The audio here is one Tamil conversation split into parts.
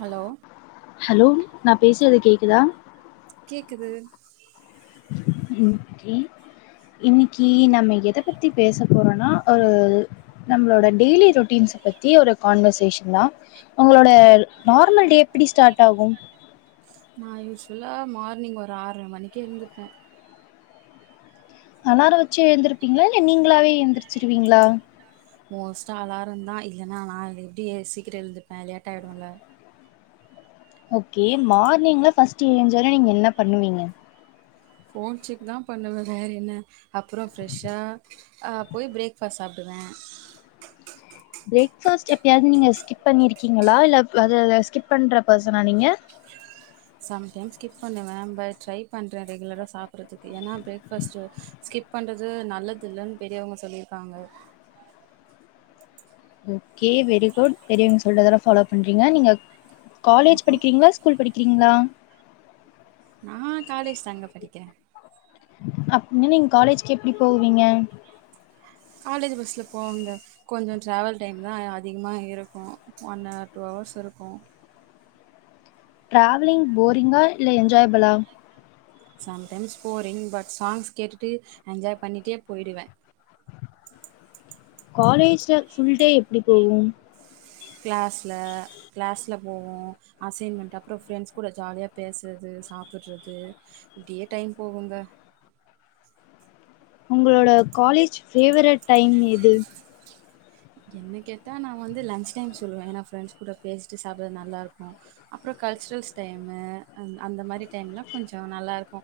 ஹலோ ஹலோ நா பேசுறது கேக்குதா கேக்குது உம் ஓகே இன்னிக்கி நம்ம எத பத்தி பேச போறோனா ஒரு நம்ளோட டெய்லி ரொட் டீன்ஸ் பத்தி ஒரு கான்வன்ஷேஷன் தா உங்ளோட நார்மல் டே எப்டி ஸ்டார்ட் ஆகு நா யூஸ்ஃபுல்லா மார்னிங் ஒரு ஆரற மணிக்கு எந்துப்பே அலாரே வெச்சு ஏந்துருப்பீங்ளா இல்ல நீங்ளாவே ஏந்திரிச்சிருவீங்ளா மோஸ்ட்டா அலாரந்தா இல்லன்னா நா எப்டியே சீக்கிரோ எழுதுருப்ப லேட்டாயிடுல்ல ஓகே மார்னிங்ல ஃபஸ்ட்டு ஏஞ் சொன்ன நீங்க என்ன பண்ணுவீங்க ஃபோன் செக் தா பண்ணுவ வேற என்ன அப்புறோ ஃப்ரெஷ்ஷா ஆ போய் பிரேக் ஃபாஸ்ட் சாப் டுவ பிரேக்ஃபாஸ்ட் எப்பயாது நீங்க ஸ்கிப் பண்ணிருக்கீங்ளா இல்ல அது அத ஸ்கிப் பண்ற போசனா நீங்க சம்டைம்ஸ் ஸ்கிப் பண்ணுவ பட் ட்ரை பண்ற ரெகுலரா சாப்புற்றதுக்கு ஏன்னா பிரேக்ஃபாஸ்ட்டு ஸ்கிப் பண்றது நல்லது இல்லன் பெரியவங்க சொல்லிருக்காங்க ஓகே வெரி குட் பெரியவங்க சொல்றதெல்லா ஃபாலோ பண்றீங்க நீங்க காலேஜ் படிக்கிறீங்ளாஸ் ஸ்கூல் படிக்கிறீங்ளா நா காலேஜ் தாங்க படிக்கிறே அப்டின்னா நீங்க காலேஜ்க்கு எப்டி போவீங்க காலேஜு பஸ்ல போவாங்க கொஞ்சோ ட்ராவல் டைம் தா அதிகமா இருக்கு ஒன் ஹார் டூ ஹவர்ஸ் இருக்கு டிராவலிங் போரிங்கா இல்ல என்ஜாய்பிளா சம்டைம்ஸ் போரிங் பட் சாங்ஸ் கேட்டுட்டு என்ஜாய் பண்ணிட்டே போய்டுவே காலேஜ்ல ஃபுல் டே எப்டி போவு கிளாஸ்ல கிளாஸ்ல போவோ அசைன்மெண்ட் அப்றோ ஃப்ரெண்ட்ஸ் கூட ஜாலியா பேசுறது சாப்புறது இப்டியே டைம் போகுங்க உங்ளோட காலேஜ் ஃபேவ்ரட் டைம் எது என்ன கேட்டா நா வந்து லஞ்ச் டைம் சொல்லுவே ஏன்னா ஃப்ரெண்ட்ஸ் கூட பேசிட்டு சாப்புறது நல்லா இருக்கு அப்றோ கல்ச்சுரல்ஸ் டைமு அந் அந்த மாரி டைம் லா கொஞ்சோ நல்லாருக்கு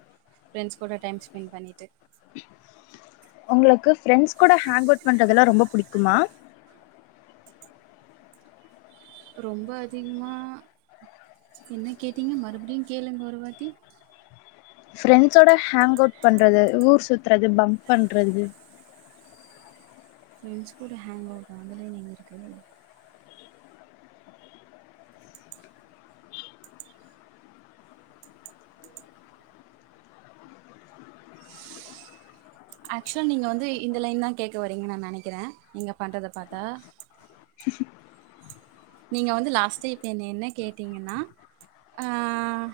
ப்ரெண்ஸ் கூட டைம் ஸ்பென்ட் பண்ணிட்டு உங்ளுக்கு ஃப்ரெண்ட்ஸ் கூட ஹேங் அவுட் பண்றதெல்லா ரொம்ப பிடிக்குமா ரொம்ப அதிக்மா என்ன கேட்டீங்க மறுடியு கேளுங்க ஒருவாட்டி ஃப்ரெண்ஸ்ஸோட ஹேங் அவுட் பண்றது ஊர் சுத்துறது பம்ப் பண்றது ஃப்ரெண்ட்ஸ் கூட ஹேங் அவுட் உங்க லைன் எங்க இருக்கு ஆக்சுவல்லா நீங்க வந்து இந்த லைன் தா கேக்க வரீங்கன் நா நெனைக்கிறே நீங்க பண்றத பாத்தா நீங்க வந்து லாஸ்ட்டா இப்ப என்ன என்ன கேட்டீங்கன்னா ஆஹ்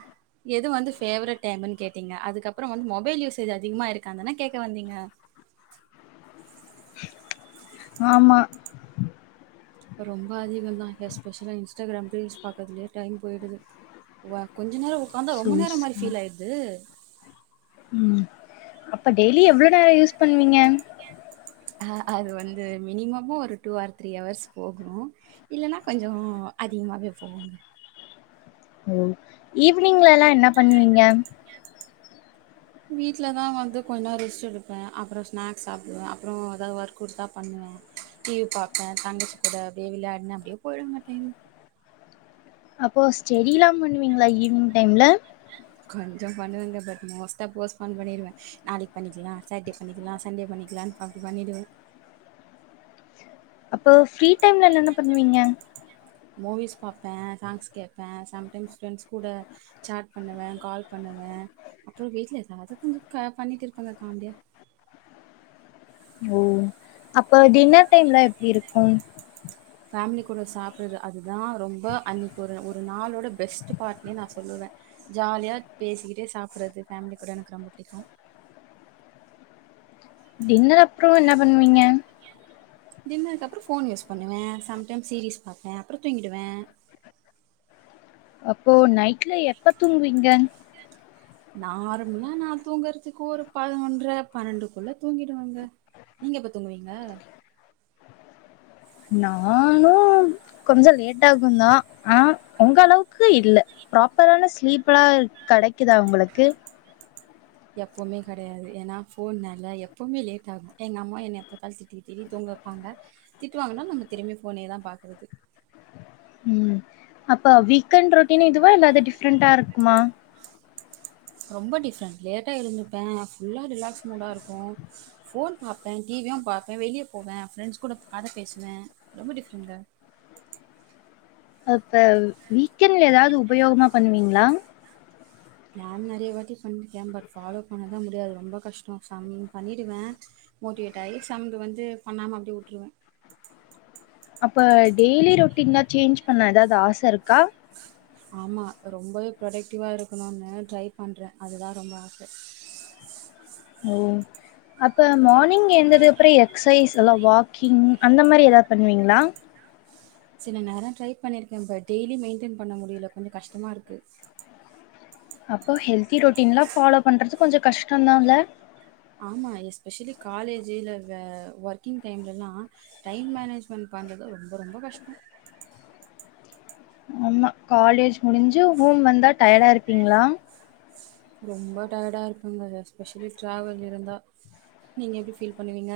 எது வந்து ஃபேவரட் டைம்ன்னு கேட்டீங்க அதுக்கப்றோ வந்து மொபைல் யூசேஜ் அதிக்மா இருக்கான் தானே கேக்க வந்தீங்க ஆமா இப்போ ரொம்ப அதிகோ தா எஸ்பெஷலா இன்ஸ்டாகிராம் ரீல்ஸ் பாக்றதுலேயே டைம் போயிடுது வா கொஞ்ச நேரோ உக்காந்தா சோ ரொம்ப நேரோ மாரி ஃபீல் ஆயிட்து உம் அப்ப டெய்லி எவ்ளோ நேரோ யூஸ் பண்ணுவீங்க அஹ் அது வந்து மினிமமு ஒரு டூ ஆர்ஸ் த்ரீ ஹவர்ஸ் போகுனு இல்லன்னா கொஞ்சோ அதிக்மாவே போவோங்க ஓ ஈவ்னிங்லல்லா என்ன பண்ணுவீங்க வீட்ல தா வந்து கொஞ்ச நேரோ ரெஸ்ட் எடுப்பே அப்புறோ ஸ்நாக்ஸ் சாப்டுவே அப்புறோ எதாவ்து வொர்க் குடுத்தா பண்ணுவே டிவி பாப்பே தங்கச்சி கூட அப்டியே விளையாடுனே அப்டியே போயிடுங்க டைம் அப்போ ஸ்டெடிலா பண்ணுவீங்களா ஈவினிங் டைம்ல கொஞ்சோ பண்ணுவேங்க பட் மோஸ்ட்டாக போஸ்ட்பான் பண்ணிடுவே நாளைக்கு பண்ணிக்கலா சாட்டர்டே பண்ணிக்கலா சண்டே பண்ணிக்கலான்னு அப்டி பண்ணிடுவே அப்போ ஃப்ரீ டைம்ல என்னென்ன பண்ணுவீங்க மூவிஸ் பாப்பே சாங்ஸ் கேப்பே சம்டைம்ஸ் ஃப்ரெண்ட்ஸ் கூட சாட் பண்ணுவே கால் பண்ணுவே அப்றோ வீட்ல எதாவ்து கொஞ்ச பண்ணிட்ருப்பங்க காமெடியா ஓ அப்ப டின்னர் டைம்ல எப்டி இருக்கும் ஃபேமிலி கூட சாப்பிட்றது அதுதான ரொம்ப அன்னைக்கு ஒரு ஒரு நாளோட பெஸ்ட்டு பார்ட்னே சொல்லுவே ஜாலியா பேசிக்கிட்டே சாப்பறது ஃபேமிலி கூட எனக்கு ரொம்ப புடிக்கு டின்னர் அப்றோ என்ன பண்ணுவீங்க டின்னருக்கு அப்புறோ ஃபோன் யூஸ் பண்ணுவே சம்டைம் சீரீஸ் பாப்பே அப்புறோ தூங்கிடுவே அப்போ நைட்ல எப்ப தூங்குவீங்க நார்மலா நா தூங்குறதுக்கு ஒரு பதினொன்ற பன்னெண்டுக்குள்ள தூங்கிடுவங்க நீங்க எப்ப தூங்குவீங்க நானு கொஞ்ச லேட் ஆகுந்தா ஆனா உங்களவுக்கு இல்ல ப்ராப்பரான ஸ்லீப்பலா கடைக்குதா உங்களுக்கு எப்பவுமே கெடையாது ஏனா போன்னால எப்பவ்மே லேட்டாகு எங்கம்மா என்னைய எப்ப பாத்தாலு திட்டி திட்டி தூங்கவப் பாங்க திட்டுவாங்கனா நம்ம திரும்மி போனேயே தா பாக்குறது ம் அப்ப வீக்கண்ட் ரொட்டின் இதுவா இல்ல அது டிஃப்ரென்டா இருக்குமா ரொம்ப டிஃப்ரெண்ட் லேட்டா எழுந்துப்பே ஃபுல்லா ரிலாக்ஸ் மூடா இருக்கு போன் பாப்பேன் டி வி யு பாப்பே வெளிய போவே ஃப்ரெண்ட்ஸ் கூட கத பேசுவே ரொம்ப டிஃப்ரெண்ட்டாரு அப்ப வீக்கெண்ட்ல எதாவ்து உபயோகமா பண்ணுவீங்களா ப்ளேன் நெறையா வாட்டி பண்ணிருக்கே பட் ஃபாலோ பண்ணதா முடியாது ரொம்ப கஷ்டோ சாமி பண்ணிடுவே மோட்டிவேட் ஆயி சம்து வந்து பண்ணாம அப்டியே விட்ருவே அப்ப டெய்லி ரொட்டீன்ல சேஞ்ச் பண்ண எதாவ்து ஆச இருக்கா ஆமா ரொம்பவே ப்ரொடக்டிவா இருக்கணுனு ட்ரை பண்றே அதுதா ரொம்ப ஆச ஓ அப்ப மார்னிங் எந்ததுக்கப்றோ எக்ஸசைஸ் இல்லா வாக்கிங் அந்த மாரி எதாவ்து பண்ணுவீங்ளா சில நேரோ டிரை பண்ணிருக்கே பட் டெய்லி மெயின்டென் பண்ண முடிய்ல கொஞ்ச கஷ்டமா இருக்கு அப்போ ஹெல்தி ரொட்டின்லா ஃபாலோ பண்றது கொஞ்ச கஷ்டந்தா இல்ல ஆமா எஸ்பெஷலி காலேஜ் இல்ல வே ஒர்க்கிங் டைம்லலா டைம் மேனேஜ்மெண்ட் பண்றது ரொம்ப ரொம்ப கஷ்டோ ஆமா காலேஜ் முடிஞ்சு ஹோம் வந்தா டயர்டா இருப்பீங்ளா ரொம்ப டயடா இருப்பங்க எஸ்பெஷலி டிராவல் இருந்தா நீங்க எப்டி ஃபீல் பண்ணுவீங்க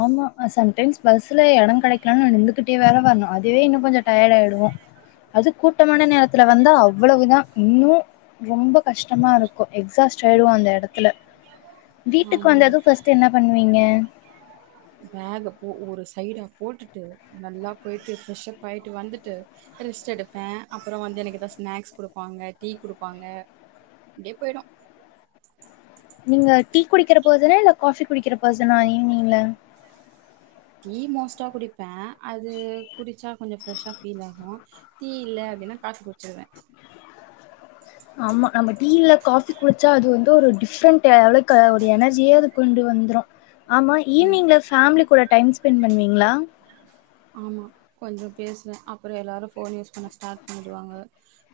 ஆமா சம்டைம்ஸ் பஸ்ல எடோ கெடைக்கலனா நா நின்னுகிட்டே வேற வர்ணு அதுவே இன்னு கொஞ்ச டயடாய்டுவோ அது கூட்டமான நேரத்துல வந்தா அவ்வளவுதா இன்னு ரொம்ப கஷ்டமா இருக்கு எக்ஸாஸ்ட்டாய்டுவோ அந்த எடத்துல வீட்டுக்கு ஆமாங்க. வந்தது ஃபஸ்ட்டு என்னா பண்ணுவீங்க பேக போ ஒரு சைடாக போட்டுட்டு நல்லா போயிட்டு ஃப்ரெஷ்ப்பாய்ட்டு வந்துட்டு ரெஸ்ட் எடுப்பே அப்றோ வந்து எனக்கு எதா ஸ்நாக்ஸ் குடுப்பாங்க டீ குடுப்பாங்க அப்டியே போய்டு நீங்க டீ குடிக்கிற பர்சனா இல்ல காஃபி குடிக்கிற பர்சனா ஈவ்னிங்ல டீ மோஸ்ட்டா குடிப்பே அது குடிச்சா கொஞ்சோ ஃப்ரெஷ்ஷா ஃபீல் ஆகு டீ இல்ல அப்டின்னா காஃபி குடிச்சிருவே ஆமா நம்ம டீ இல்ல காஃபி குலுச்சா அது வந்து ஒரு டிஃப்ரெண்ட்டே அளவுக்கு ஒரு எனர்ஜியே கொண்டு வந்துரும் ஆமா ஈவினிங்ல ஃபேமிலி கூட டைம் ஸ்பெண்ட் பண்ணுவீங்ளா ஆமா கொஞ்ச பேசுவே அப்றோ எல்லோரு போன் யூஸ் பண்ண ஸ்டாட் பண்ணிடுவாங்க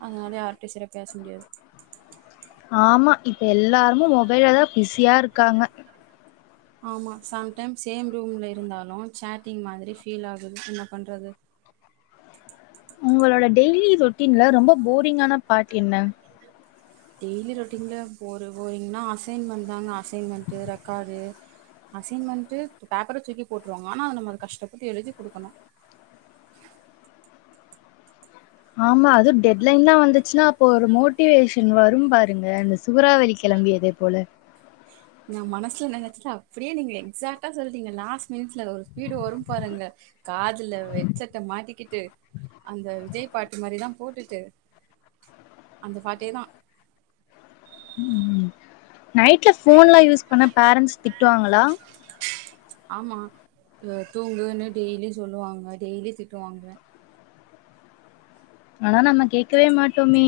அதனாலே யார்டையு செரியா பேச முடியாது ஆமா இப்ப எல்லாருமு மொபைல தா பிஸியா இருக்காங்க ஆமா சம்டைம்ஸ் சேம் ரூம்ல இருந்தாலு சேட்டிங் மாதிரி ஃபீல் ஆகுது என்ன பண்றது உங்களோட டெய்லி ரொட்டீன்ல ரொம்ப போரிங்கான பாட் என்ன டெய்லி ரொட்டீன்ல போரு போரிங்கன்னா அசைன்மெண்ட் தாங்க அசைன்மெண்ட் ரெக்காடு அசைன்மெண்ட் பேப்பர துக்கி போட்டுருவாங்க ஆனா நம்ம அத கஷ்டப்பட்டு எழுதி குடுக்கனு ஆமா அதுவு டெட் லைன்லா வந்திச்சின்னா அப்ப ஒரு மோட்டிவேஷன் வரு பாருங்க அந்த சூறாவளி கெளம்பியதைப் போல நா மனசில நெனச்சதா அப்பிடியே நீங்க எக்ஸாக்ட்டா சொல்டீங்க லாஸ் மினிட்ஸ் அத ஒரு ஸ்பீடு வரு பாருங்க காதுல வெட் செட்டா மாட்டிக்கிட்டு அந்த விஜய் பாட்டு மாரிதா போட்டுட்டு அந்த பாட்டோதா ம் நைட்ல ஃபோன்ல்லா யூஸ் பண்ண பேரன்ட்ஸ் திட்டுவாங்களா ஆமா த் தூங்குன்னு டெய்லி சொல்லுவாங்க டெய்லி திட்டுவாங்க ஆனா நம்ம கேட்கவே மாட்டோமே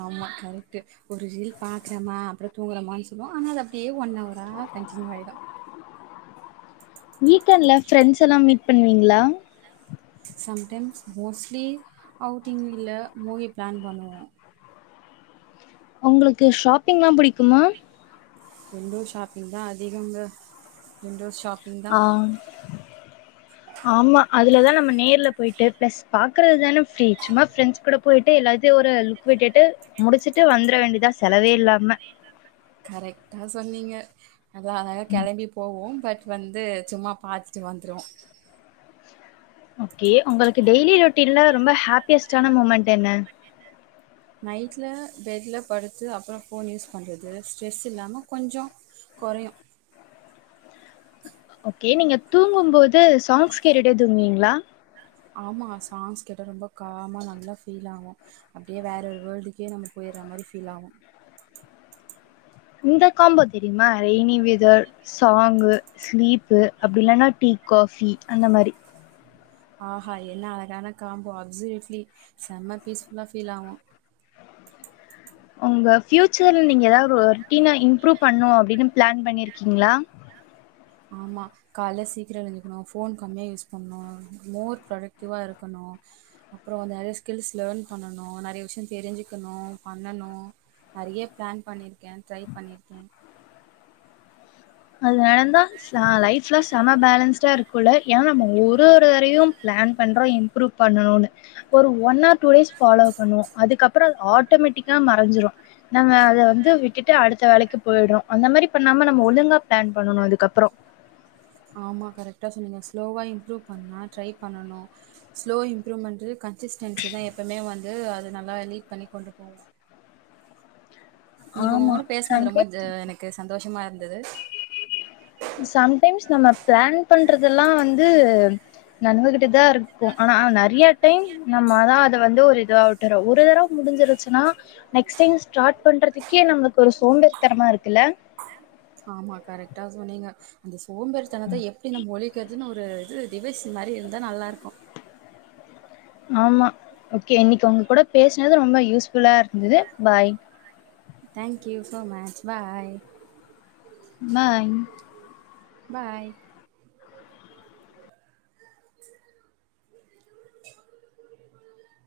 ஆமா கரெக்ட்டு ஒரு ரீல் பாக்கறமா அப்புறோ தூங்கறமான் சொல்லுவோ ஆனா அது அப்டியே ஒன் அவரா கண்டினியூ ஆயிடு வீக்கெண்ட்ல ஃப்ரெண்ஸ்ல்லா மீட் பண்வீங்களா சம்டைம்ஸ் மோஸ்லி அவுட்டிங்ல்ல மூவி பிளான் பண்ணுவோ உங்களுக்கு ஷாப்பிங்ல்லா புடிக்குமா விண்டோ ஷாப்பிங்தா அதிகங்க விண்டோ ஷாப் ஆ ஆமா அதிலதா நம் நேர்ல போயிட்டு பிளஸ் பாக்கறது தான ஃப்ரி சும்மா ஃப்ரெண்ட்ஸ் கூட போயிட்டு எல்லாத்தியு ஒரு லுக் க்விட்டுட்டு முடிச்சிட்டு வந்துர வேண்டிதா செலவே இல்லாம கரெக்டா சொன்னீங்க அதா [unintelligible] கெளம்பி போவோ பட் வந்து சும்மா பாத்துட்டு வந்துருவோ ஓகே உங்களுக்கு டெய்லி ரொட்டீன்ல ரொம்ப ஹாப்பியஸ்டான மூமெண்ட் என்ன நைட்ல பெட்லபடுத்து அப்புறோ ஃபோன் யூஸ் பண்றது ஸ்ட்ரெஸ் இல்லாம கொஞ்சே கொறையு கே நீங்க தூங்குபோது சாங்ஸ் கேட்டுடே தூங்குவீங்களா ஆமா சாங்ஸ் கேட்டா ரொம்ப காமா நல்லா ஃபீல் ஆவு அப்டியே வேற வேல்டுக்கே நம்ம போயிற மாரி ஃபீல் ஆவு இந்த காம்போ தெரியுமா ரெய்னிவெதர் சாங்கு ஸ்லீப்பு அப்பிடி இல்லன்னா டீ காஃபி அந்த மாரி ஆஹா என்ன அழகான காம்போ அப்சலிட்லி செம்ம பீஸ் ஃபுல்லா ஃபீல் ஆவு உங்க ஃப்யூச்சர்லா நீங்க எதாது ஒர்ட்டீனா இம்ப்ரூவ் பண்ணு அப்பிடின்னு பிளான் பண்ணியிர்க்கீங்களா ஆமா கால்ல சீக்கிரோ எழுஞ்சிக்கனு ஃபோன் கம்மியாக யூஸ் பண்ணு மோர் பிரொடக்டிவா இருக்கனு அப்புறோ நெறைய ஸ்கில்ஸ் லேன் பண்ணனு நெறைய விஷ்யோ தெரிஞ்சிக்கனு பண்ணனு நெறைய பிளான் பண்ணிர்க்கே ட்ரை பண்ணிர்க்கே அது நடந்தா சா லைஃப்லா செம பேலன்ஸ்டா இருக்குல்ல ஏனா நம்ம ஒரு ஒருதரயு பிளான் பண்றோ இம் புரூப் பண்ணனுன்னு ஒரு one or two days follow பண்ணுவோ அதுக்கப்புறோ ஆட்டமேட்டிக்கா மறஞ்சிரு நாங்க அத வந்து விட்டுட்டு அடுத்த வேலைக்கு போயிடுறோ அந்த மாரி பண்ணாம நம்ம ஒழுங்கா ஃப்ளான் பண்ணணு அதுக்கப்பறோ ஆமா கரெக்டா சொன்னீங்க ஸ்லோவா இம்ப்ரூவ் பண்ணா ட்ரை பண்ணணு ஸ்லோ இம்ப்ரூவ்மெண்ட்டு கன்சிஸ்டன்சி தா எப்பவுமே வந்து அத நல்லா லீட் பண்ணி கொண்டு போவோ இன்னைக்கு உங்க ஆமா கூட பேசுனது ரொம்ப எனக்கு சந்தோஷமா இருந்தது சம்டைடைம்ஸ் நம்ம பிளான் பண்றதெல்லா வந்து நட்ந்துகிட்டு தா இருக்கு ஆனா நெறைய டைம் நம்ம தா அத வந்து ஒரு இதுவா ஒரு தடவ முடிஞ்சிருச்சுனா நெக்ஸ்ட் டைம் ஸ்டார்ட் பண்றதுக்கே நம்புளுக்கு ஒரு சோம்பேரி தனமா இருக்குல்ல ஆமா கரெக்டா சொன்னீங்க அந்த சோம்பேரித்தனத்த எப் எப்டி நம்ம ஒழைக்கிறதுன்னு ஒரு இது டிவைஸ் மாரி இருந்தா நல்லா இருக்கு ஆமா ஓகே இன்னைக்கு உங்க கூட பேசினது ரொம்ப யூஸ்ஃபுல்லா இருந்தது bye thank you so much bye bye bye